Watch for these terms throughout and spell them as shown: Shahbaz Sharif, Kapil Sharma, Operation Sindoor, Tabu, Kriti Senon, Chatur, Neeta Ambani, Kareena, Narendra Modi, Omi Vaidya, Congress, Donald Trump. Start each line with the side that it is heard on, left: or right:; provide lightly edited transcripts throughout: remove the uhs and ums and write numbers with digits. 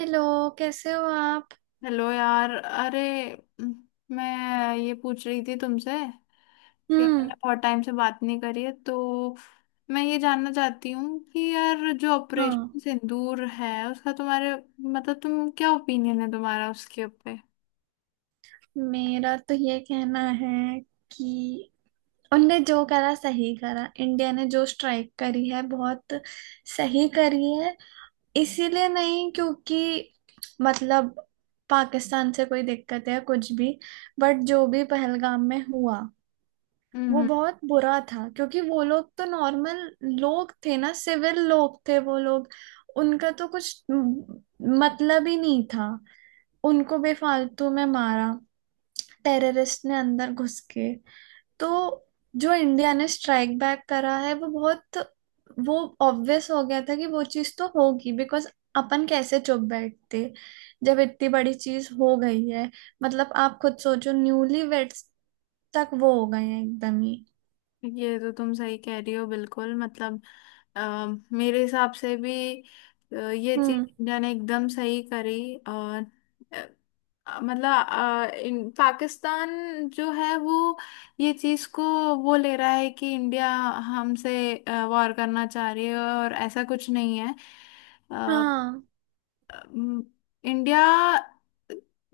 right: Hello. कैसे हो आप।
left: हेलो यार। अरे म, मैं ये पूछ रही थी तुमसे कि अपन ने
right: हम्म।
left: बहुत टाइम से बात नहीं करी है तो मैं ये जानना चाहती हूँ कि यार जो
right: हाँ,
left: ऑपरेशन सिंदूर है उसका तुम्हारे मतलब तुम क्या ओपिनियन है तुम्हारा उसके ऊपर।
right: मेरा तो ये कहना है कि उनने जो करा सही करा। इंडिया ने जो स्ट्राइक करी है बहुत सही करी है। इसीलिए नहीं क्योंकि मतलब पाकिस्तान से कोई दिक्कत है कुछ भी, बट जो भी पहलगाम में हुआ वो
left: हम्म।
right: बहुत बुरा था। क्योंकि वो लोग तो नॉर्मल लोग थे ना, सिविल लोग थे वो लोग। उनका तो कुछ मतलब ही नहीं था, उनको बेफालतू में मारा टेररिस्ट ने अंदर घुस के। तो जो इंडिया ने स्ट्राइक बैक करा है वो बहुत, वो ऑब्वियस हो गया था कि वो चीज तो होगी। बिकॉज अपन कैसे चुप बैठते जब इतनी बड़ी चीज हो गई है। मतलब आप खुद सोचो, न्यूली वेड्स तक वो हो गए हैं एकदम ही।
left: ये तो तुम सही कह रही हो बिल्कुल। मतलब अ, मेरे हिसाब से भी ये चीज
right: हम्म।
left: इंडिया ने एकदम सही करी। और अ, मतलब इन पाकिस्तान जो है वो ये चीज को वो ले रहा है कि इंडिया हमसे वॉर करना चाह रही है और ऐसा कुछ नहीं है।
right: हाँ।
left: अम, इंडिया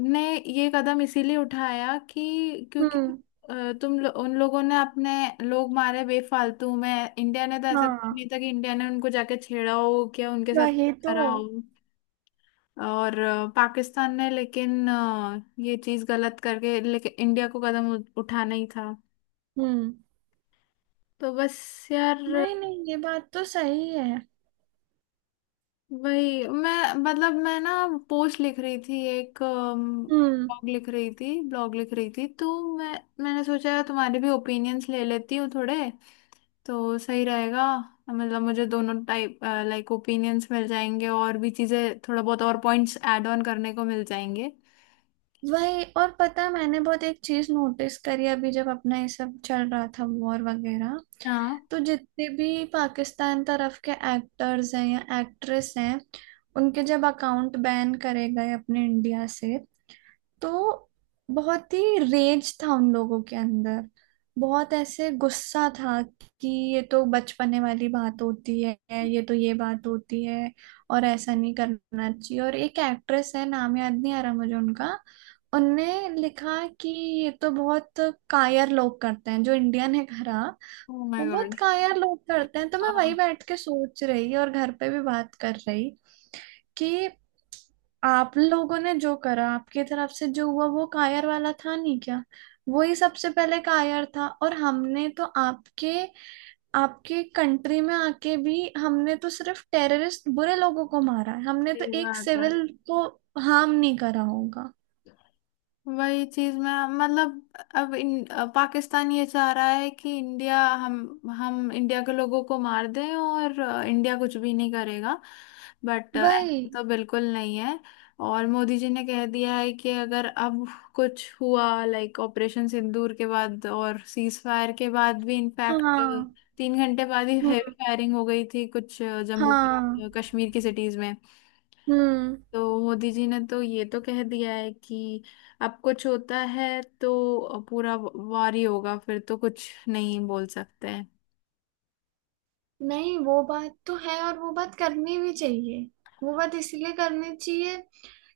left: ने ये कदम इसीलिए उठाया कि क्योंकि
right: हम्म।
left: उन लोगों ने अपने लोग मारे बेफालतू में। इंडिया ने तो ऐसा कुछ
right: हाँ,
left: नहीं था कि इंडिया ने उनको जाके छेड़ा हो क्या उनके साथ
right: वही
left: कुछ
right: तो।
left: करा हो। और पाकिस्तान ने लेकिन ये चीज गलत करके लेकिन इंडिया को कदम उठाना ही था।
right: हम्म।
left: तो बस यार।
right: नहीं नहीं, ये बात तो सही है।
left: वही मैं मतलब मैं ना पोस्ट लिख रही थी। एक
right: हम्म।
left: ब्लॉग लिख रही थी तो मैं मैंने सोचा तुम्हारे भी ओपिनियंस ले लेती हूँ थोड़े तो सही रहेगा। मतलब मुझे दोनों टाइप लाइक ओपिनियंस मिल जाएंगे और भी चीज़ें थोड़ा बहुत और पॉइंट्स ऐड ऑन करने को मिल जाएंगे।
right: वही। और पता है मैंने बहुत एक चीज नोटिस करी अभी जब अपना ये सब चल रहा था, वॉर वगैरह।
left: हाँ।
right: तो जितने भी पाकिस्तान तरफ के एक्टर्स हैं या एक्ट्रेस हैं, उनके जब अकाउंट बैन करे गए अपने इंडिया से, तो बहुत ही रेज था उन लोगों के अंदर। बहुत ऐसे गुस्सा था कि ये तो बचपने वाली बात होती है, ये तो ये बात होती है और ऐसा नहीं करना चाहिए। और एक एक्ट्रेस है, नाम याद नहीं आ रहा मुझे उनका, उनने लिखा कि ये तो बहुत कायर लोग करते हैं जो इंडियन है घरा।
left: ओ
right: वो
left: माय
right: बहुत
left: गॉड।
right: कायर लोग करते हैं। तो मैं वही
left: हाँ
right: बैठ के सोच रही और घर पे भी बात कर रही कि आप लोगों ने जो करा, आपकी तरफ से जो हुआ वो कायर वाला था नहीं क्या। वही सबसे पहले कायर था। और हमने तो आपके आपके कंट्री में आके भी हमने तो सिर्फ टेररिस्ट बुरे लोगों को मारा है, हमने तो
left: सही
right: एक
left: बात।
right: सिविल को हार्म नहीं करा होगा
left: वही चीज मैं मतलब। अब पाकिस्तान ये चाह रहा है कि इंडिया हम इंडिया के लोगों को मार दें और इंडिया कुछ भी नहीं करेगा। बट
right: भाई।
left: तो बिल्कुल नहीं है। और मोदी जी ने कह दिया है कि अगर अब कुछ हुआ लाइक ऑपरेशन सिंदूर के बाद और सीज फायर के बाद भी इनफैक्ट
right: हाँ।
left: 3 घंटे बाद ही हेवी
right: हम्म।
left: फायरिंग हो गई थी कुछ जम्मू
right: हाँ।
left: कश्मीर की सिटीज में।
right: हम्म।
left: तो मोदी जी ने तो ये तो कह दिया है कि अब कुछ होता है तो पूरा वार ही होगा फिर तो कुछ नहीं बोल सकते हैं।
right: नहीं, वो बात तो है और वो बात करनी भी चाहिए। वो बात इसलिए करनी चाहिए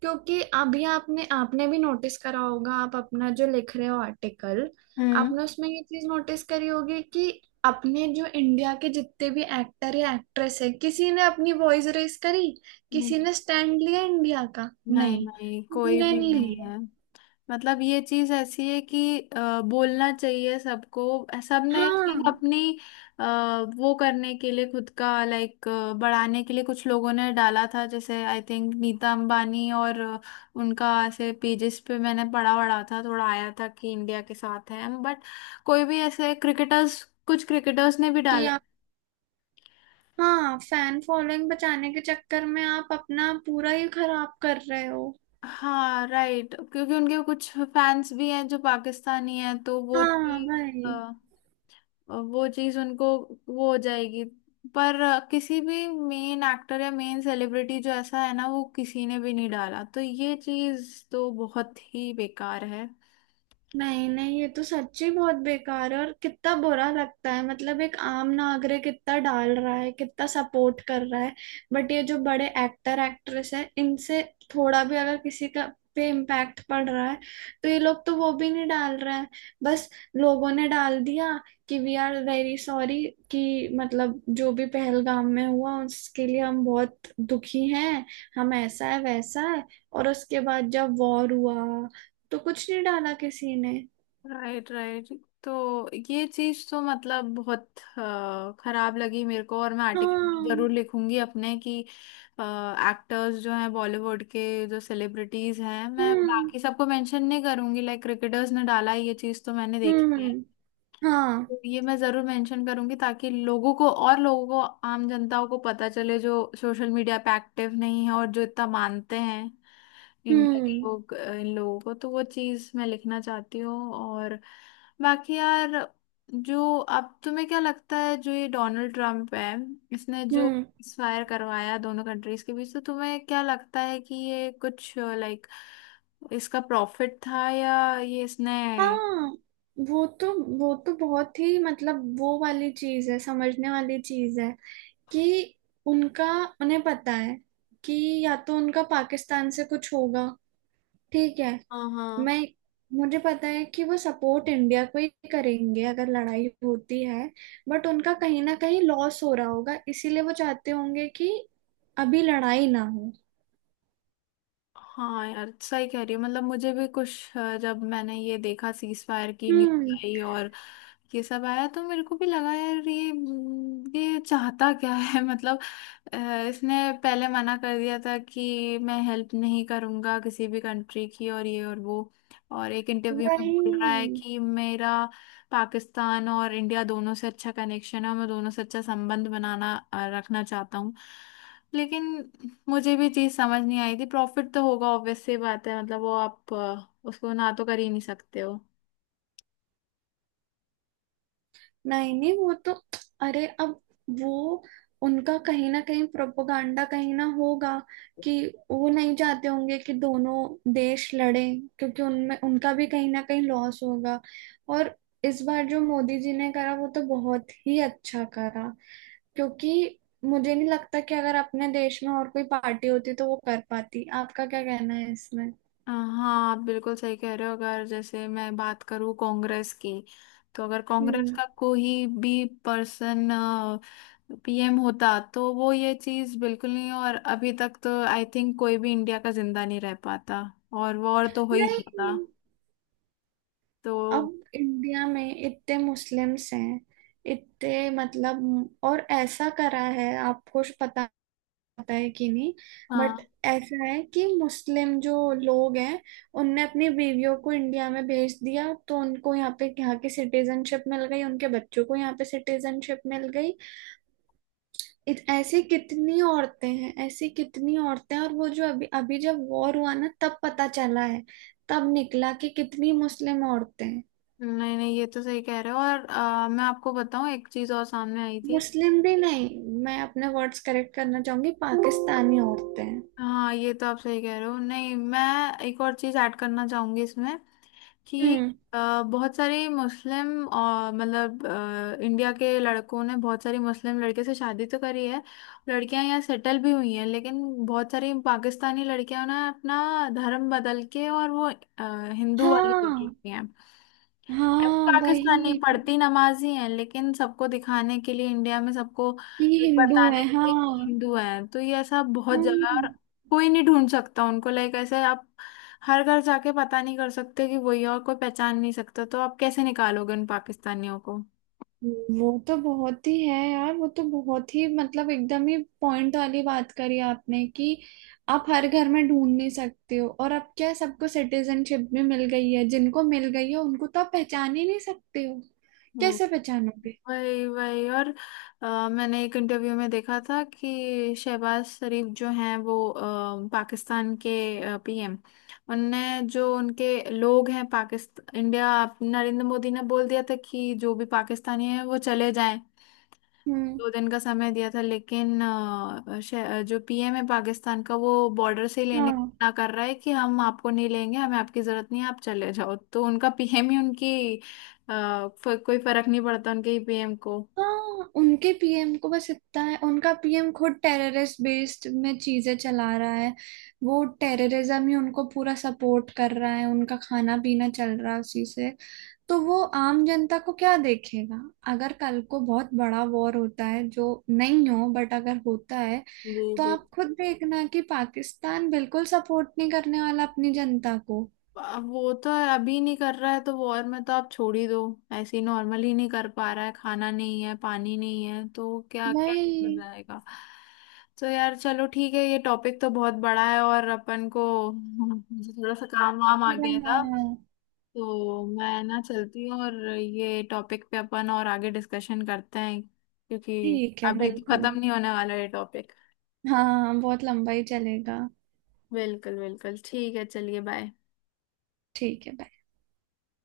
right: क्योंकि अभी आपने आपने भी नोटिस करा होगा, आप अपना जो लिख रहे हो आर्टिकल,
left: हम्म।
right: आपने उसमें ये चीज नोटिस करी होगी कि अपने जो इंडिया के जितने भी एक्टर या एक्ट्रेस है, किसी ने अपनी वॉइस रेस करी,
left: हम्म।
right: किसी ने स्टैंड लिया इंडिया का?
left: नहीं
right: नहीं,
left: नहीं
right: किसी
left: कोई
right: ने
left: भी
right: नहीं
left: नहीं
right: लिया।
left: है। मतलब ये चीज ऐसी है कि बोलना चाहिए सबको। सबने सिर्फ
right: हाँ।
left: अपनी अ, वो करने के लिए खुद का लाइक बढ़ाने के लिए कुछ लोगों ने डाला था जैसे आई थिंक नीता अंबानी और उनका ऐसे पेजेस पे मैंने पढ़ा वढ़ा था थोड़ा आया था कि इंडिया के साथ है। बट कोई भी ऐसे क्रिकेटर्स कुछ क्रिकेटर्स ने भी
right: कि
left: डाला।
right: आप हाँ, फैन फॉलोइंग बचाने के चक्कर में आप अपना पूरा ही खराब कर रहे हो।
left: हाँ राइट क्योंकि उनके कुछ फैंस भी हैं जो पाकिस्तानी हैं तो वो थी।
right: हाँ भाई।
left: वो चीज उनको वो हो जाएगी। पर किसी भी मेन एक्टर या मेन सेलिब्रिटी जो ऐसा है ना वो किसी ने भी नहीं डाला तो ये चीज तो बहुत ही बेकार है।
right: नहीं नहीं, ये तो सच्ची बहुत बेकार है। और कितना बुरा लगता है, मतलब एक आम नागरिक कितना डाल रहा है, कितना सपोर्ट कर रहा है। बट ये जो बड़े एक्टर एक्ट्रेस है इनसे थोड़ा भी अगर किसी का पे इम्पैक्ट पड़ रहा है, तो ये लोग तो वो भी नहीं डाल रहे हैं। बस लोगों ने डाल दिया कि वी आर वेरी सॉरी, कि मतलब जो भी पहलगाम में हुआ उसके लिए हम बहुत दुखी हैं, हम ऐसा है वैसा है। और उसके बाद जब वॉर हुआ तो कुछ नहीं डाला किसी ने।
left: राइट। राइट। तो ये चीज तो मतलब बहुत खराब लगी मेरे को। और मैं आर्टिकल
right: हाँ।
left: जरूर लिखूंगी अपने कि एक्टर्स जो हैं बॉलीवुड के जो सेलिब्रिटीज हैं मैं
right: हम्म।
left: बाकी सबको मेंशन नहीं करूंगी। लाइक क्रिकेटर्स ने डाला ये चीज तो मैंने देखी है।
right: हम्म। हाँ।
left: तो ये मैं जरूर मेंशन करूंगी ताकि लोगों को और लोगों को आम जनताओं को पता चले जो सोशल मीडिया पे एक्टिव नहीं है और जो इतना मानते हैं इंडिया के
right: हम्म।
left: लोग इन लोगों को। तो वो चीज़ मैं लिखना चाहती हूँ। और बाकी यार जो अब तुम्हें क्या लगता है जो ये डोनाल्ड ट्रम्प है इसने जो
right: हम्म।
left: फायर करवाया दोनों कंट्रीज के बीच तो तुम्हें क्या लगता है कि ये कुछ लाइक इसका प्रॉफिट था या ये इसने।
right: हाँ, वो तो वो तो बहुत ही, मतलब वो वाली चीज है, समझने वाली चीज है कि उनका उन्हें पता है कि या तो उनका पाकिस्तान से कुछ होगा, ठीक है।
left: हाँ हाँ।
right: मैं मुझे पता है कि वो सपोर्ट इंडिया को ही करेंगे अगर लड़ाई होती है। बट उनका कहीं ना कहीं लॉस हो रहा होगा, इसीलिए वो चाहते होंगे कि अभी लड़ाई ना हो।
left: हाँ यार सही कह रही हो। मतलब मुझे भी कुछ जब मैंने ये देखा सीज फायर की न्यूज
right: हम्म।
left: आई और ये सब आया तो मेरे को भी लगा यार ये चाहता क्या है मतलब अ, इसने पहले मना कर दिया था कि मैं हेल्प नहीं करूंगा किसी भी कंट्री की और ये और वो। और एक इंटरव्यू में
right: वही।
left: बोल रहा है कि मेरा पाकिस्तान और इंडिया दोनों से अच्छा कनेक्शन है और मैं दोनों से अच्छा संबंध बनाना रखना चाहता हूँ। लेकिन मुझे भी चीज़ समझ नहीं आई थी प्रॉफिट तो होगा ऑब्वियस सी बात है मतलब वो आप उसको ना तो कर ही नहीं सकते हो।
right: नहीं नहीं वो तो अरे अब वो उनका कहीं ना कहीं प्रोपोगंडा कहीं ना होगा कि वो नहीं चाहते होंगे कि दोनों देश लड़ें, क्योंकि उनमें उनका भी कहीं ना कहीं लॉस होगा। और इस बार जो मोदी जी ने करा वो तो बहुत ही अच्छा करा, क्योंकि मुझे नहीं लगता कि अगर अपने देश में और कोई पार्टी होती तो वो कर पाती। आपका क्या कहना है इसमें।
left: हाँ आप बिल्कुल सही कह रहे हो। अगर जैसे मैं बात करूँ कांग्रेस की तो अगर कांग्रेस
right: हम्म।
left: का कोई भी पर्सन पीएम होता तो वो ये चीज़ बिल्कुल नहीं। और अभी तक तो आई थिंक कोई भी इंडिया का जिंदा नहीं रह पाता और वॉर तो हो ही जाता
right: नहीं,
left: तो।
right: अब इंडिया में इतने मुस्लिम्स हैं, इतने, मतलब और ऐसा करा है। आपको श- पता, पता है कि नहीं, बट
left: हाँ,
right: ऐसा है कि मुस्लिम जो लोग हैं, उनने अपनी बीवियों को इंडिया में भेज दिया तो उनको यहाँ पे, यहाँ की सिटीजनशिप मिल गई, उनके बच्चों को यहाँ पे सिटीजनशिप मिल गई। इत- ऐसी कितनी औरतें हैं, ऐसी कितनी औरतें हैं। और वो जो अभी अभी जब वॉर हुआ ना तब पता चला है, तब निकला कि कितनी मुस्लिम औरतें हैं।
left: नहीं नहीं ये तो सही कह रहे हो। और मैं आपको बताऊँ एक चीज़ और सामने आई थी।
right: मुस्लिम भी नहीं, मैं अपने वर्ड्स करेक्ट करना चाहूंगी, पाकिस्तानी औरतें।
left: हाँ ये तो आप सही कह रहे हो। नहीं मैं एक और चीज़ ऐड करना चाहूंगी इसमें कि
right: हम्म।
left: बहुत सारे मुस्लिम मतलब इंडिया के लड़कों ने बहुत सारी मुस्लिम लड़के से शादी तो करी है। लड़कियां यहाँ सेटल भी हुई हैं लेकिन बहुत सारी पाकिस्तानी लड़कियां ना अपना धर्म बदल के और वो हिंदू वाली हो चुकी
right: हाँ।
left: हैं।
right: हाँ
left: पाकिस्तानी
right: वही,
left: पढ़ती नमाज ही है लेकिन सबको दिखाने के लिए इंडिया में सबको
right: ये हिंदू
left: बताने
right: है।
left: के लिए कि
right: हाँ।
left: हिंदू है तो ये ऐसा बहुत जगह है। और
right: हम्म।
left: कोई नहीं ढूंढ सकता उनको लाइक ऐसे आप हर घर जाके पता नहीं कर सकते कि वही है और कोई पहचान नहीं सकता तो आप कैसे निकालोगे उन पाकिस्तानियों को।
right: वो तो बहुत ही है यार। वो तो बहुत ही, मतलब एकदम ही पॉइंट वाली बात करी आपने कि आप हर घर में ढूंढ नहीं सकते हो। और अब क्या है, सबको सिटीजनशिप भी मिल गई है, जिनको मिल गई है उनको तो आप पहचान ही नहीं सकते हो। कैसे पहचानोगे।
left: वही वही। और मैंने एक इंटरव्यू में देखा था कि शहबाज शरीफ जो हैं वो पाकिस्तान के पीएम। उनने जो उनके लोग हैं पाकिस्तान इंडिया नरेंद्र मोदी ने बोल दिया था कि जो भी पाकिस्तानी हैं वो चले जाएं।
right: हम्म।
left: 2 दिन का समय दिया था लेकिन जो पीएम है पाकिस्तान का वो बॉर्डर से ही लेने को
right: हाँ।
left: मना कर रहा है कि हम आपको नहीं लेंगे हमें आपकी जरूरत नहीं है आप चले जाओ। तो उनका पीएम ही उनकी कोई फर्क नहीं पड़ता उनके ही पीएम को।
right: हाँ, उनके पीएम को बस इतना है, उनका पीएम खुद टेररिस्ट बेस्ड में चीजें चला रहा है। वो टेररिज्म ही उनको पूरा सपोर्ट कर रहा है, उनका खाना पीना चल रहा है उसी से। तो वो आम जनता को क्या देखेगा। अगर कल को बहुत बड़ा वॉर होता है, जो नहीं हो, बट अगर होता है,
left: जी
right: तो
left: जी।
right: आप खुद देखना कि पाकिस्तान बिल्कुल सपोर्ट नहीं करने वाला अपनी जनता को।
left: अब वो तो है, अभी नहीं कर रहा है तो वॉर में तो आप छोड़ ही दो। ऐसे ही नॉर्मली नहीं कर पा रहा है खाना नहीं है पानी नहीं है तो क्या क्या हो
right: वही।
left: जाएगा। तो यार चलो ठीक है। ये टॉपिक तो बहुत बड़ा है और अपन को मुझे थोड़ा सा काम वाम आ
right: पूरा
left: गया था
right: हाँ।
left: तो मैं ना चलती हूँ। और ये टॉपिक पे अपन और आगे डिस्कशन करते हैं क्योंकि
right: ठीक है,
left: अभी तो
right: बिल्कुल।
left: खत्म नहीं होने वाला ये टॉपिक।
right: हाँ हाँ, बहुत लंबा ही चलेगा।
left: बिल्कुल बिल्कुल ठीक है चलिए बाय।
right: ठीक है bye।